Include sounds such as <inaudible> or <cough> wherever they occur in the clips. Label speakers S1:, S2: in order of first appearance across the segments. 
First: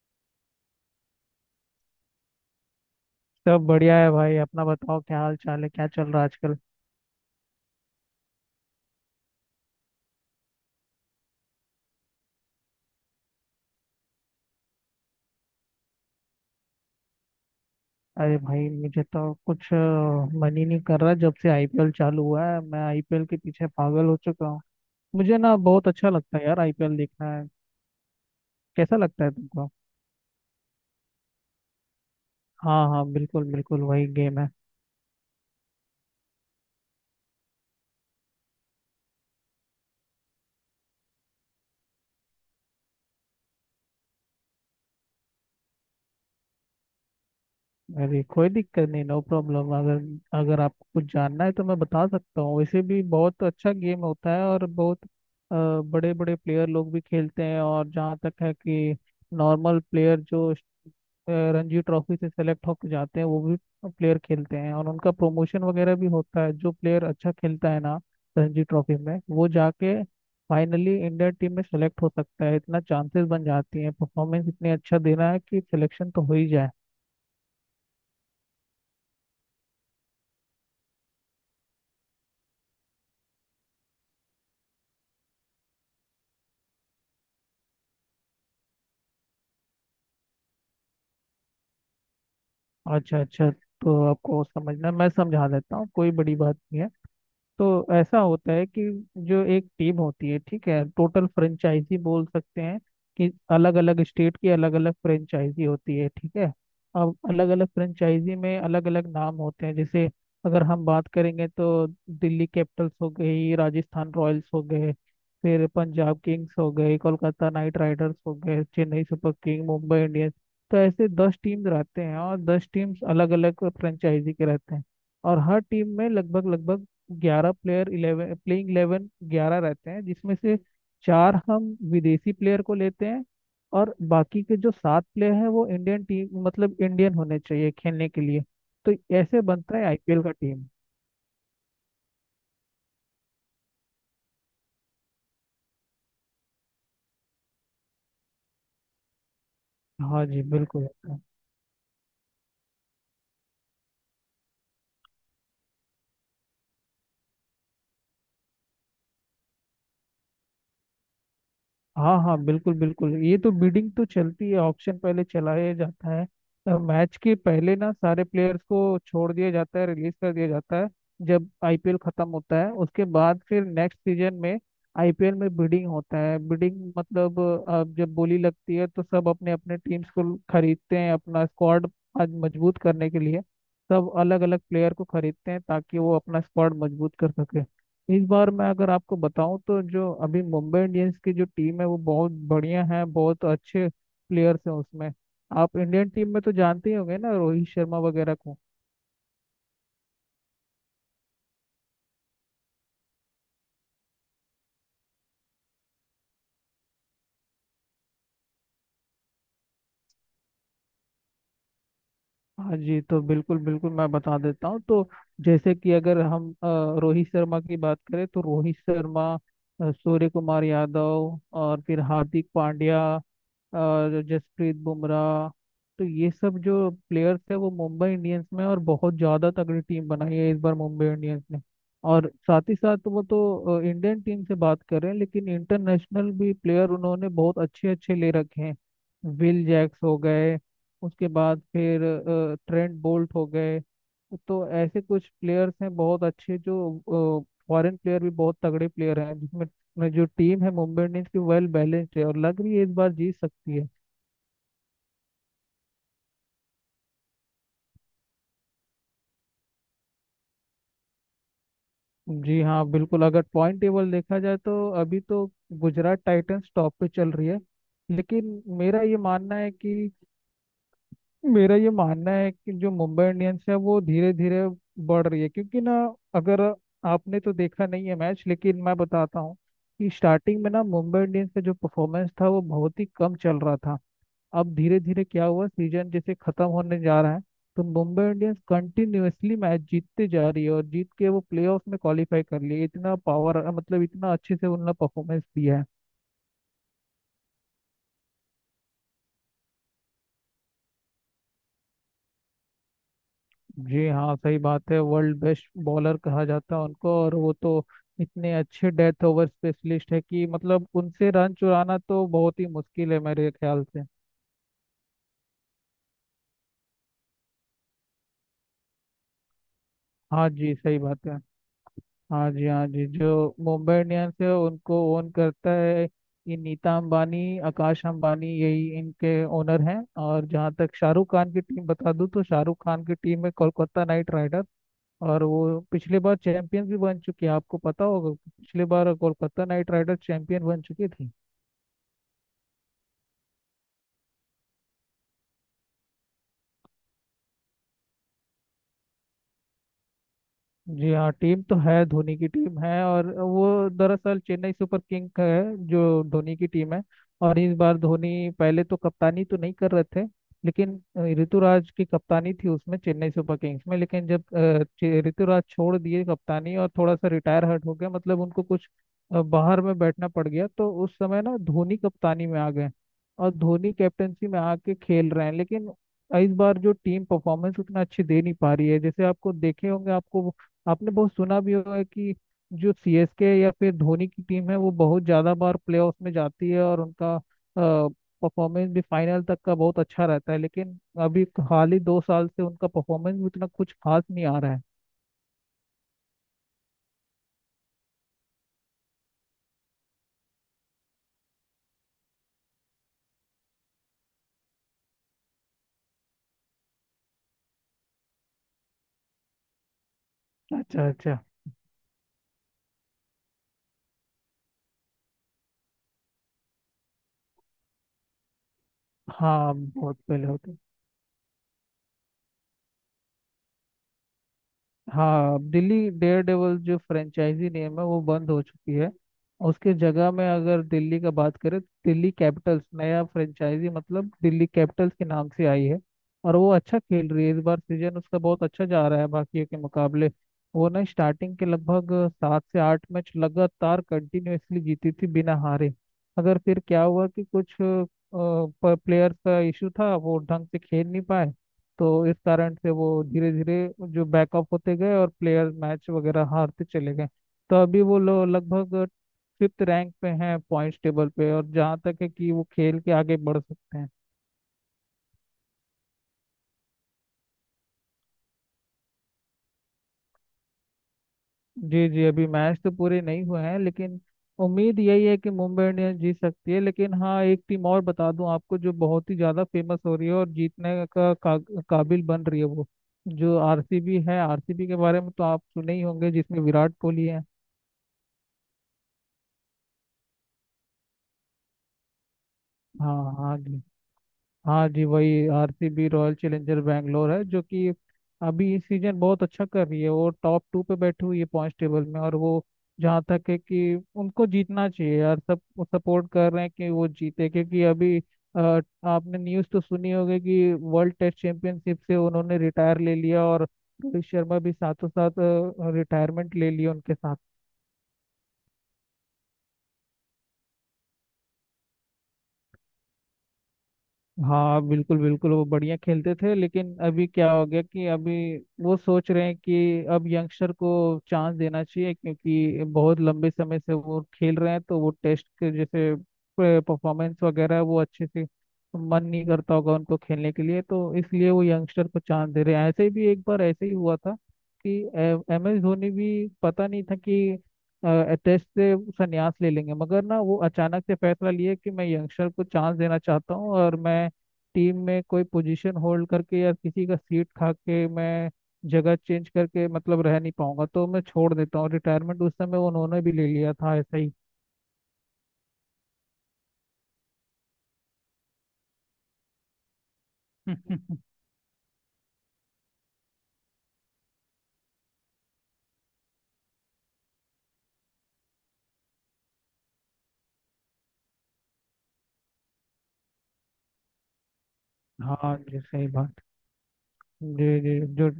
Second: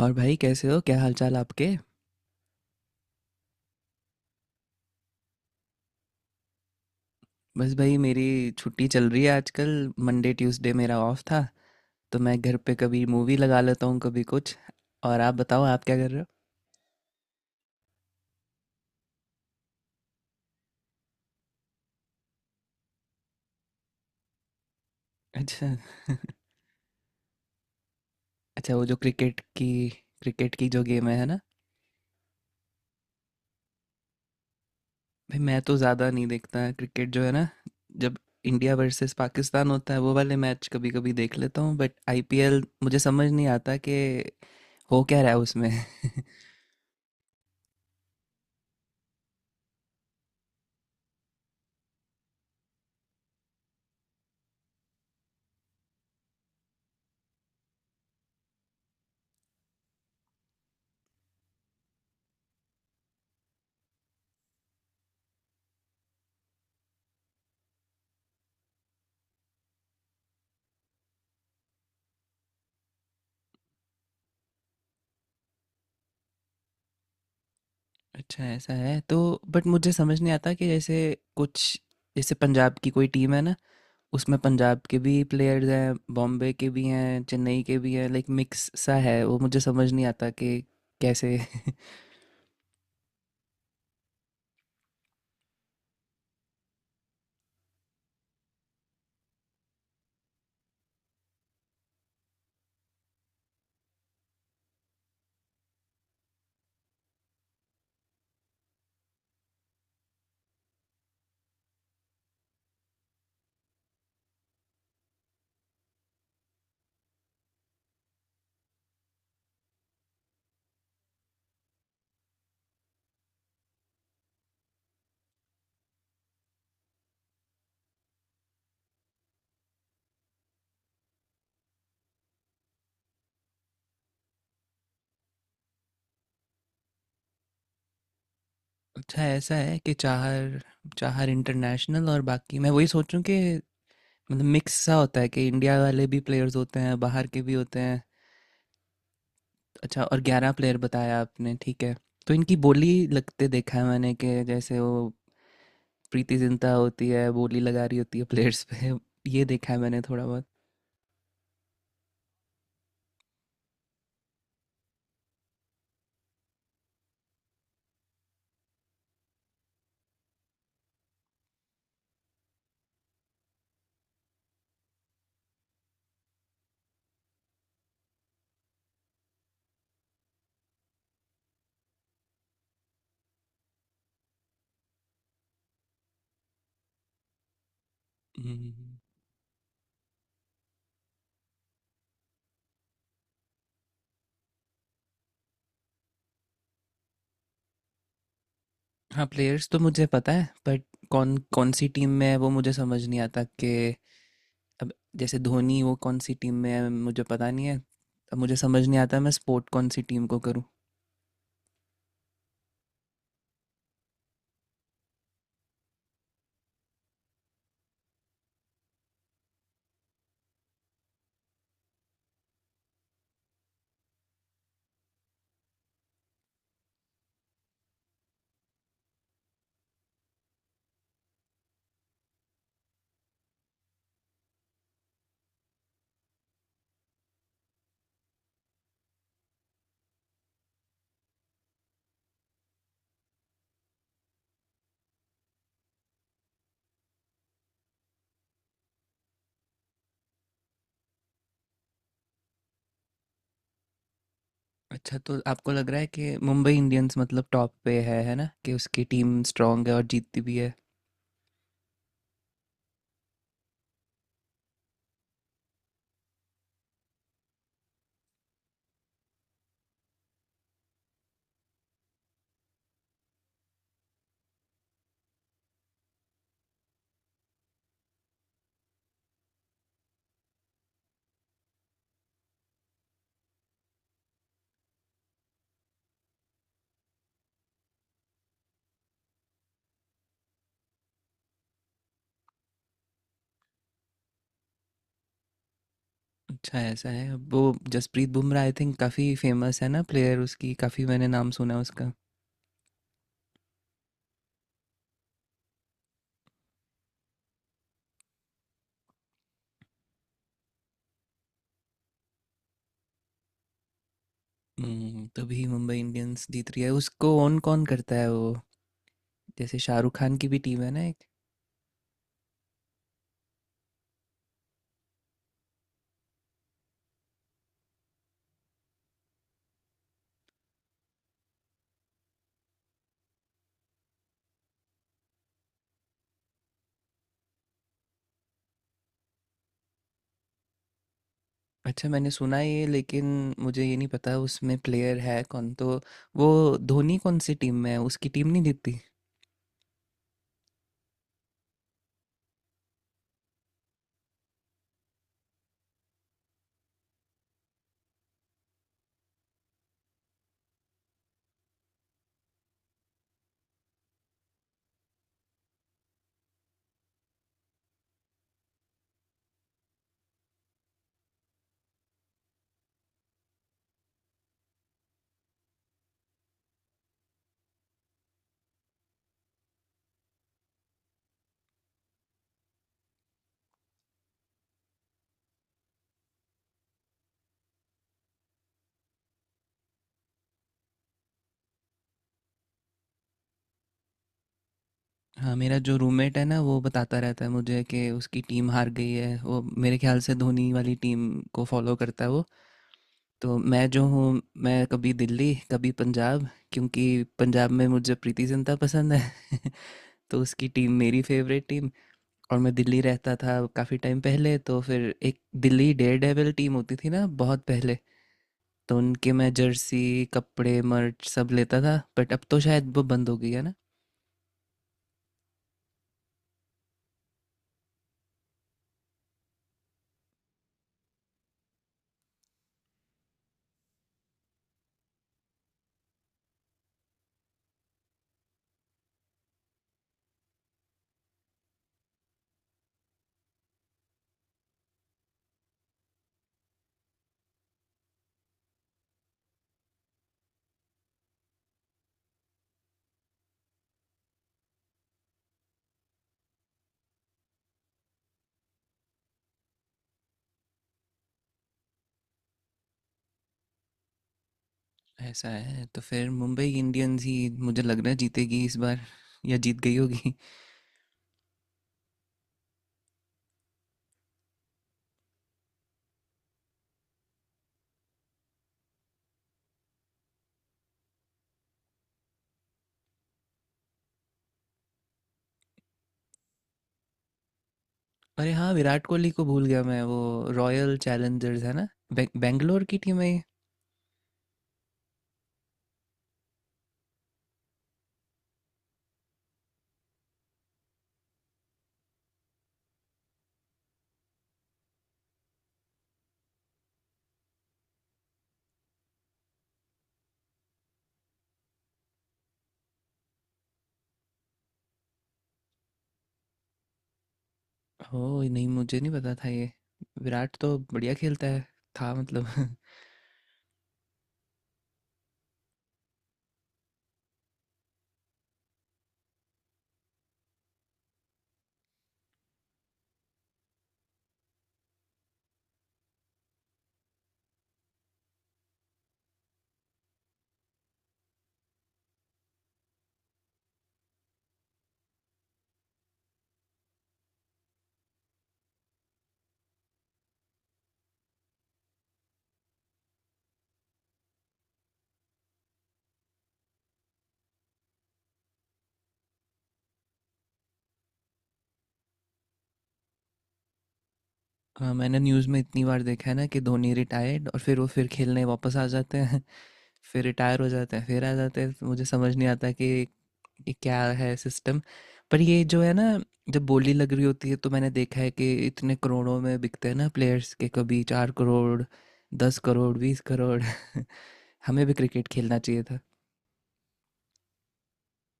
S1: और भाई कैसे हो क्या हालचाल आपके।
S2: सब बढ़िया है भाई। अपना बताओ, क्या हाल चाल है? क्या चल रहा है आजकल?
S1: बस भाई मेरी छुट्टी चल रही है आजकल। मंडे ट्यूसडे मेरा ऑफ था, तो मैं घर पे कभी मूवी लगा लेता हूँ कभी कुछ। और आप बताओ आप क्या कर रहे हो।
S2: अरे भाई, मुझे तो कुछ मन ही नहीं कर रहा। जब से IPL चालू हुआ है, मैं IPL के पीछे पागल हो चुका हूँ। मुझे ना
S1: अच्छा।
S2: बहुत अच्छा लगता है यार IPL देखना है।
S1: <laughs> अच्छा वो जो
S2: कैसा लगता है
S1: क्रिकेट की
S2: तुमको?
S1: क्रिकेट की जो गेम है ना।
S2: हाँ हाँ, बिल्कुल बिल्कुल वही गेम है।
S1: भाई मैं तो ज़्यादा नहीं देखता क्रिकेट जो है ना। जब इंडिया वर्सेस पाकिस्तान होता है वो वाले मैच कभी कभी देख लेता हूँ, बट आईपीएल मुझे समझ नहीं आता कि हो क्या रहा है उसमें। <laughs>
S2: अरे कोई दिक्कत नहीं, नो प्रॉब्लम। अगर अगर आपको कुछ जानना है तो मैं बता सकता हूँ। वैसे भी बहुत अच्छा गेम होता है, और बहुत बड़े बड़े प्लेयर लोग भी खेलते हैं। और जहाँ तक है कि नॉर्मल प्लेयर जो रणजी ट्रॉफी से सेलेक्ट होकर जाते हैं, वो भी प्लेयर खेलते हैं और उनका प्रमोशन वगैरह भी होता है। जो प्लेयर अच्छा खेलता है ना रणजी ट्रॉफी में, वो जाके फाइनली इंडिया टीम में सेलेक्ट हो सकता है। इतना चांसेस बन जाती हैं। परफॉर्मेंस इतनी अच्छा देना है कि सिलेक्शन तो हो ही जाए।
S1: अच्छा ऐसा है तो, बट मुझे समझ नहीं आता कि जैसे कुछ, जैसे पंजाब की कोई टीम है ना, उसमें पंजाब के भी प्लेयर्स हैं, बॉम्बे के भी हैं, चेन्नई के भी हैं, लाइक मिक्स सा है वो। मुझे समझ नहीं आता कि कैसे। <laughs>
S2: अच्छा अच्छा, तो आपको समझना मैं समझा देता हूँ, कोई बड़ी बात नहीं है। तो ऐसा होता है कि जो एक टीम होती है, ठीक है, टोटल फ्रेंचाइजी बोल सकते हैं कि अलग अलग स्टेट की अलग अलग फ्रेंचाइजी होती है, ठीक है। अब अलग अलग फ्रेंचाइजी में अलग अलग नाम होते हैं। जैसे अगर हम बात करेंगे तो दिल्ली कैपिटल्स हो गई, राजस्थान रॉयल्स हो गए, फिर पंजाब किंग्स हो गए, कोलकाता नाइट राइडर्स हो गए, Chennai Super King, Mumbai Indians. तो ऐसे 10 टीम रहते हैं, और 10 टीम्स अलग अलग फ्रेंचाइजी के रहते हैं। और हर टीम में लगभग लगभग 11 प्लेयर, इलेवन प्लेइंग इलेवन, 11 रहते हैं, जिसमें से 4 हम विदेशी प्लेयर को लेते हैं और बाकी के जो 7 प्लेयर हैं वो इंडियन टीम, मतलब इंडियन होने चाहिए खेलने के लिए। तो
S1: अच्छा
S2: ऐसे
S1: ऐसा
S2: बनता
S1: है
S2: है
S1: कि
S2: IPL का
S1: चाहर
S2: टीम।
S1: चाहर इंटरनेशनल और बाकी, मैं वही सोचूं कि मतलब मिक्स सा होता है कि इंडिया वाले भी प्लेयर्स होते हैं, बाहर के भी होते हैं। अच्छा, और
S2: हाँ जी,
S1: 11 प्लेयर
S2: बिल्कुल।
S1: बताया आपने, ठीक है। तो इनकी बोली लगते देखा है मैंने, कि जैसे वो प्रीति जिंटा होती है बोली लगा रही होती है प्लेयर्स पे, ये देखा है मैंने थोड़ा बहुत।
S2: हाँ हाँ, बिल्कुल बिल्कुल, ये तो बिडिंग तो चलती है, ऑक्शन पहले चलाया जाता है। मैच के पहले ना सारे प्लेयर्स को छोड़ दिया जाता है, रिलीज कर दिया जाता है। जब IPL खत्म होता है उसके बाद, फिर नेक्स्ट सीजन में IPL में बिडिंग होता है। बिडिंग मतलब अब जब बोली लगती है तो सब अपने अपने टीम्स को खरीदते हैं, अपना स्क्वाड आज मजबूत करने के लिए। सब अलग अलग प्लेयर को खरीदते हैं ताकि वो अपना स्क्वाड मजबूत कर सके। इस बार मैं अगर
S1: हम्म।
S2: आपको बताऊं तो जो अभी मुंबई इंडियंस की जो टीम है वो बहुत बढ़िया है, बहुत अच्छे प्लेयर्स हैं उसमें। आप इंडियन टीम में तो जानते ही होंगे ना, रोहित शर्मा वगैरह को।
S1: हाँ प्लेयर्स तो मुझे पता है, बट कौन कौन सी टीम में है वो मुझे समझ नहीं आता कि, अब जैसे धोनी वो कौन सी टीम में है मुझे पता नहीं है। अब मुझे समझ नहीं आता मैं सपोर्ट कौन सी टीम को करूँ।
S2: हाँ जी, तो बिल्कुल बिल्कुल मैं बता देता हूँ। तो जैसे कि अगर हम रोहित शर्मा की बात करें, तो रोहित शर्मा, सूर्य कुमार यादव, और फिर हार्दिक पांड्या और जसप्रीत बुमराह। तो ये सब जो प्लेयर्स है वो मुंबई इंडियंस में, और बहुत ज़्यादा तगड़ी टीम बनाई है इस बार मुंबई इंडियंस ने। और साथ ही साथ वो तो इंडियन टीम से बात कर रहे हैं, लेकिन इंटरनेशनल भी प्लेयर उन्होंने बहुत अच्छे अच्छे ले रखे हैं। विल जैक्स हो गए, उसके बाद फिर ट्रेंट बोल्ट हो गए। तो ऐसे कुछ प्लेयर्स हैं बहुत अच्छे, जो फॉरेन प्लेयर भी बहुत तगड़े प्लेयर हैं, जिसमें में जो टीम है मुंबई इंडियंस की, वेल बैलेंस्ड है और लग रही है इस बार जीत सकती है।
S1: अच्छा, तो आपको लग रहा है कि मुंबई इंडियंस मतलब टॉप पे है ना, कि उसकी टीम स्ट्रांग है और जीतती भी है।
S2: जी हाँ बिल्कुल, अगर पॉइंट टेबल देखा जाए तो अभी तो गुजरात टाइटंस टॉप पे चल रही है, लेकिन मेरा ये मानना है कि मेरा ये मानना है कि जो मुंबई इंडियंस है वो धीरे धीरे बढ़ रही है। क्योंकि ना, अगर आपने तो देखा नहीं है मैच, लेकिन मैं बताता हूँ कि स्टार्टिंग में ना मुंबई इंडियंस का जो परफॉर्मेंस था वो बहुत ही कम चल रहा था। अब धीरे धीरे क्या हुआ, सीजन जैसे खत्म होने जा रहा है, तो मुंबई इंडियंस कंटिन्यूअसली मैच जीतते जा रही है, और जीत के वो प्लेऑफ में क्वालिफाई कर लिए। इतना पावर मतलब इतना अच्छे से उन्होंने परफॉर्मेंस दिया है।
S1: अच्छा ऐसा है वो। जसप्रीत बुमराह आई थिंक काफ़ी फेमस है ना प्लेयर, उसकी काफ़ी मैंने नाम सुना है उसका।
S2: जी हाँ, सही बात है, वर्ल्ड बेस्ट बॉलर कहा जाता है उनको। और वो तो इतने अच्छे डेथ ओवर स्पेशलिस्ट है कि मतलब उनसे रन चुराना तो बहुत ही मुश्किल है मेरे ख्याल से।
S1: तभी मुंबई इंडियंस जीत रही है। उसको ओन कौन करता है वो, जैसे शाहरुख खान की
S2: हाँ
S1: भी
S2: जी,
S1: टीम है
S2: सही
S1: ना एक।
S2: बात है। हाँ जी, हाँ जी, जो मुंबई इंडियंस है उनको ओन करता है ये नीता अंबानी, आकाश अंबानी, यही इनके ओनर हैं। और जहाँ तक शाहरुख खान की टीम बता दूँ, तो शाहरुख खान की टीम है कोलकाता नाइट राइडर। और वो पिछले बार चैंपियन भी बन चुकी है, आपको पता होगा, पिछले बार कोलकाता नाइट राइडर चैंपियन बन चुकी थी।
S1: अच्छा, मैंने सुना है ये, लेकिन मुझे ये नहीं पता उसमें प्लेयर है कौन, तो वो धोनी कौन सी टीम में है, उसकी टीम नहीं जीतती।
S2: जी हाँ, टीम तो है, धोनी की टीम है, और वो दरअसल चेन्नई सुपर किंग का है जो धोनी की टीम है। और इस बार धोनी पहले तो कप्तानी तो नहीं कर रहे थे, लेकिन ऋतुराज की कप्तानी थी उसमें, चेन्नई सुपर किंग्स में। लेकिन जब ऋतुराज छोड़ दिए कप्तानी, और थोड़ा सा रिटायर हर्ट हो गया, मतलब उनको कुछ बाहर में बैठना पड़ गया, तो उस समय ना धोनी कप्तानी में आ गए। और धोनी कैप्टेंसी में आके खेल रहे हैं, लेकिन इस बार जो टीम परफॉर्मेंस उतना अच्छी दे नहीं पा रही है। जैसे आपको देखे होंगे, आपको, आपने बहुत सुना भी होगा कि जो CSK या फिर धोनी की टीम है वो बहुत ज़्यादा बार प्लेऑफ में जाती है, और उनका परफॉर्मेंस भी फाइनल तक का बहुत अच्छा रहता है। लेकिन अभी हाल ही 2 साल से उनका परफॉर्मेंस भी उतना कुछ खास नहीं आ रहा है।
S1: हाँ मेरा जो रूममेट है ना, वो बताता रहता है मुझे कि उसकी टीम हार गई है। वो मेरे ख्याल से धोनी वाली टीम को फॉलो करता है वो। तो मैं जो हूँ, मैं कभी दिल्ली कभी पंजाब, क्योंकि पंजाब में मुझे प्रीति जिंटा पसंद है। <laughs> तो उसकी टीम
S2: अच्छा
S1: मेरी
S2: अच्छा।
S1: Favourite team. और मैं दिल्ली रहता था काफ़ी टाइम पहले, तो फिर एक दिल्ली डेयर डेविल टीम होती थी ना बहुत पहले, तो उनके मैं
S2: हाँ,
S1: जर्सी
S2: बहुत पहले होता।
S1: कपड़े मर्च सब लेता था, बट अब तो शायद वो बंद हो गई है ना।
S2: हाँ, दिल्ली डेयर डेवल जो फ्रेंचाइजी नेम है वो बंद हो चुकी है। उसके जगह में अगर दिल्ली का बात करें, तो दिल्ली कैपिटल्स नया फ्रेंचाइजी, मतलब दिल्ली कैपिटल्स के नाम से आई है। और वो अच्छा खेल रही है, इस बार सीजन उसका बहुत अच्छा जा रहा है बाकियों के मुकाबले। वो ना स्टार्टिंग के लगभग 7 से 8 मैच लगातार कंटिन्यूअसली जीती थी बिना हारे। अगर फिर क्या हुआ कि कुछ प्लेयर्स का इशू था, वो ढंग से खेल नहीं पाए, तो इस कारण से वो धीरे धीरे जो बैकअप होते गए और प्लेयर मैच वगैरह हारते चले गए। तो अभी वो लोग लगभग फिफ्थ रैंक पे हैं पॉइंट्स टेबल पे, और जहाँ तक है कि वो खेल के आगे बढ़ सकते हैं।
S1: ऐसा है, तो फिर मुंबई इंडियंस ही मुझे लग रहा है जीतेगी इस बार, या जीत गई होगी।
S2: जी जी, अभी मैच तो पूरे नहीं हुए हैं, लेकिन उम्मीद यही है कि मुंबई इंडियंस जीत सकती है। लेकिन हाँ, एक टीम और बता दूं आपको जो बहुत ही ज़्यादा फेमस हो रही है और जीतने का, काबिल बन रही है, वो जो RCB है। RCB के बारे में तो आप सुने ही होंगे, जिसमें विराट कोहली है।
S1: अरे हाँ, विराट कोहली को भूल गया मैं। वो रॉयल चैलेंजर्स है ना, बेंगलोर की टीम है
S2: हाँ
S1: ये।
S2: हाँ जी। हाँ जी, वही RCB, रॉयल चैलेंजर बैंगलोर है, जो कि अभी इस सीजन बहुत अच्छा कर रही है। वो टॉप टू पे बैठी हुई है पॉइंट टेबल में, और वो जहाँ तक है कि उनको जीतना चाहिए यार। सब सपोर्ट कर रहे हैं कि वो जीते, क्योंकि अभी आपने न्यूज़ तो सुनी होगी कि वर्ल्ड टेस्ट चैंपियनशिप से उन्होंने रिटायर ले लिया, और रोहित शर्मा भी साथों साथ रिटायरमेंट ले लिया उनके साथ।
S1: ओ नहीं, मुझे नहीं पता था ये। विराट तो बढ़िया खेलता है, था मतलब। <laughs>
S2: हाँ बिल्कुल बिल्कुल, वो बढ़िया खेलते थे, लेकिन अभी क्या हो गया कि अभी वो सोच रहे हैं कि अब यंगस्टर को चांस देना चाहिए, क्योंकि बहुत लंबे समय से वो खेल रहे हैं। तो वो टेस्ट के जैसे परफॉर्मेंस वगैरह वो अच्छे से मन नहीं करता होगा उनको खेलने के लिए, तो इसलिए वो यंगस्टर को चांस दे रहे हैं। ऐसे भी एक बार ऐसे ही हुआ था कि M S धोनी भी पता नहीं था कि टेस्ट से संन्यास ले लेंगे, मगर ना वो अचानक से फैसला लिए कि मैं यंगस्टर को चांस देना चाहता हूँ, और मैं टीम में कोई पोजीशन होल्ड करके या किसी का सीट खा के मैं जगह चेंज करके मतलब रह नहीं पाऊंगा, तो मैं छोड़ देता हूँ रिटायरमेंट। उस समय उन्होंने भी ले लिया था ऐसा ही।
S1: हाँ मैंने न्यूज़ में इतनी बार देखा है ना, कि धोनी रिटायर्ड, और फिर वो फिर खेलने वापस आ जाते हैं। <laughs> फिर रिटायर हो जाते हैं, फिर आ
S2: <laughs>
S1: जाते हैं, तो मुझे समझ नहीं आता कि ये क्या है सिस्टम। पर ये जो है ना, जब बोली लग रही होती है, तो मैंने देखा है कि इतने करोड़ों में बिकते हैं ना प्लेयर्स, के कभी 4 करोड़, 10 करोड़, 20 करोड़। <laughs> हमें भी क्रिकेट
S2: हाँ
S1: खेलना
S2: जी,
S1: चाहिए था।
S2: सही बात। जी जी, जो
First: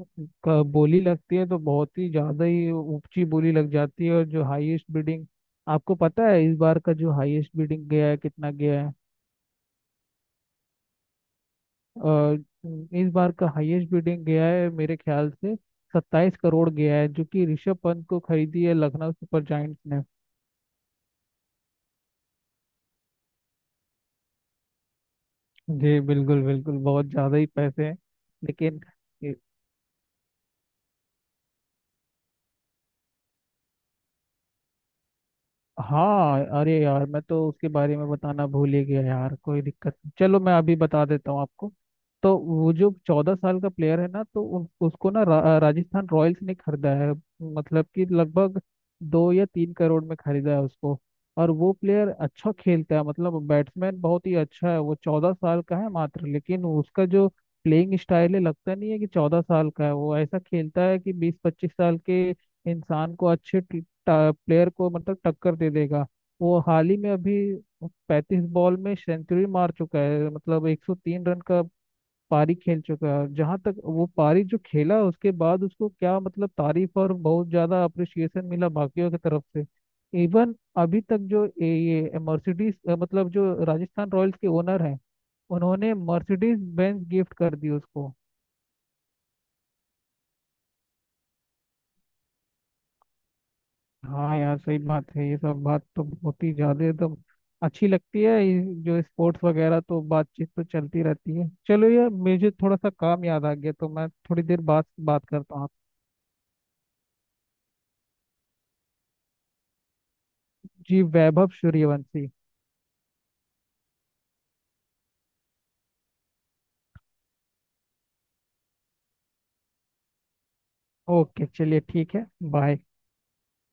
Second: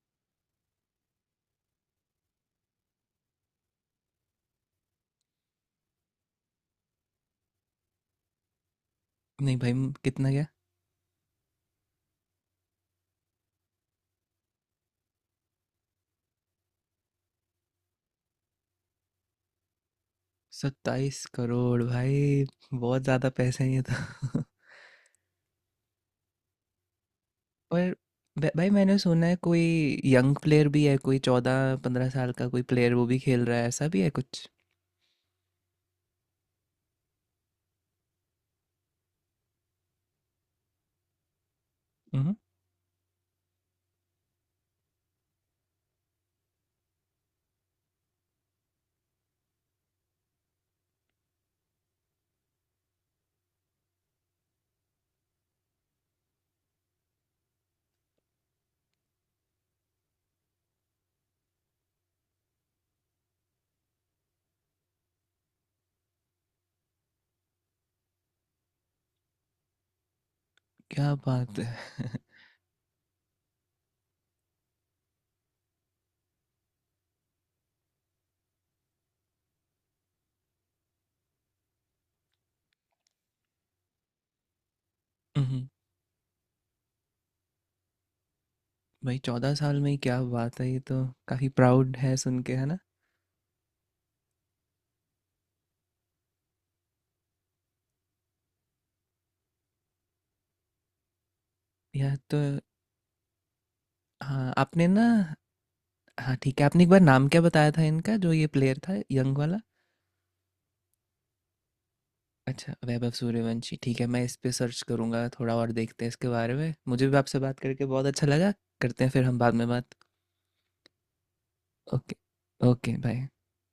S2: बोली लगती है, तो बहुत ही ज्यादा ही ऊंची बोली लग जाती है। और जो हाईएस्ट बिडिंग, आपको पता है इस बार का जो हाईएस्ट बिडिंग गया है कितना गया है?
S1: नहीं भाई, कितना गया।
S2: अ, इस बार का हाईएस्ट बिडिंग गया है, मेरे ख्याल से 27 करोड़ गया है, जो कि ऋषभ पंत को खरीदी है लखनऊ सुपर जायंट्स ने।
S1: 27 करोड़ भाई, बहुत ज़्यादा पैसे हैं ये तो। <laughs>
S2: जी बिल्कुल बिल्कुल, बहुत ज़्यादा ही पैसे
S1: और
S2: हैं
S1: भाई
S2: लेकिन।
S1: मैंने सुना है कोई यंग प्लेयर भी है, कोई 14 15 साल का कोई प्लेयर वो भी खेल रहा है, ऐसा भी है कुछ।
S2: हाँ अरे यार, मैं तो उसके बारे में बताना भूल ही गया यार, कोई दिक्कत नहीं, चलो मैं अभी बता देता हूँ आपको।
S1: हम्म।
S2: तो वो जो 14 साल का प्लेयर है ना, तो उसको ना राजस्थान रॉयल्स ने खरीदा है। मतलब कि लगभग 2 या 3 करोड़ में खरीदा है उसको। और वो प्लेयर अच्छा खेलता है, मतलब बैट्समैन बहुत ही अच्छा है। वो 14 साल का है मात्र, लेकिन उसका जो प्लेइंग स्टाइल है, लगता नहीं है कि 14 साल का है। वो ऐसा खेलता है कि 20, 25 साल के इंसान को, अच्छे प्लेयर को मतलब टक्कर दे देगा। वो हाल ही में अभी 35 बॉल में सेंचुरी मार चुका है, मतलब एक सौ
S1: क्या
S2: तीन रन
S1: बात
S2: का
S1: है। <laughs>
S2: पारी खेल चुका है। जहां तक वो पारी जो खेला, उसके बाद उसको क्या मतलब तारीफ और बहुत ज्यादा अप्रिसिएशन मिला बाकियों की तरफ से। इवन अभी तक जो ये मर्सिडीज, मतलब जो राजस्थान रॉयल्स के ओनर हैं,
S1: हम्म
S2: उन्होंने मर्सिडीज बेंज गिफ्ट कर दी उसको।
S1: भाई 14 साल में ही, क्या बात है ये तो। काफी प्राउड है सुन के, है ना।
S2: हाँ यार, सही बात है। ये सब बात तो बहुत ही ज्यादा एकदम अच्छी लगती है, ये जो स्पोर्ट्स वगैरह। तो बातचीत तो चलती रहती है, चलो यार,
S1: यह तो,
S2: मुझे थोड़ा सा काम याद आ गया, तो मैं थोड़ी
S1: हाँ
S2: देर बाद
S1: आपने ना,
S2: बात करता हूँ आपसे।
S1: हाँ ठीक है, आपने एक बार नाम क्या बताया था इनका, जो ये प्लेयर था यंग वाला।
S2: जी, वैभव सूर्यवंशी।
S1: अच्छा, वैभव सूर्यवंशी, ठीक है, मैं इस पे सर्च करूंगा थोड़ा और देखते हैं इसके बारे में। मुझे भी आपसे बात करके बहुत अच्छा लगा, करते हैं फिर हम बाद में बात।
S2: ओके चलिए, ठीक
S1: ओके।
S2: है। बाय।
S1: Okay bye.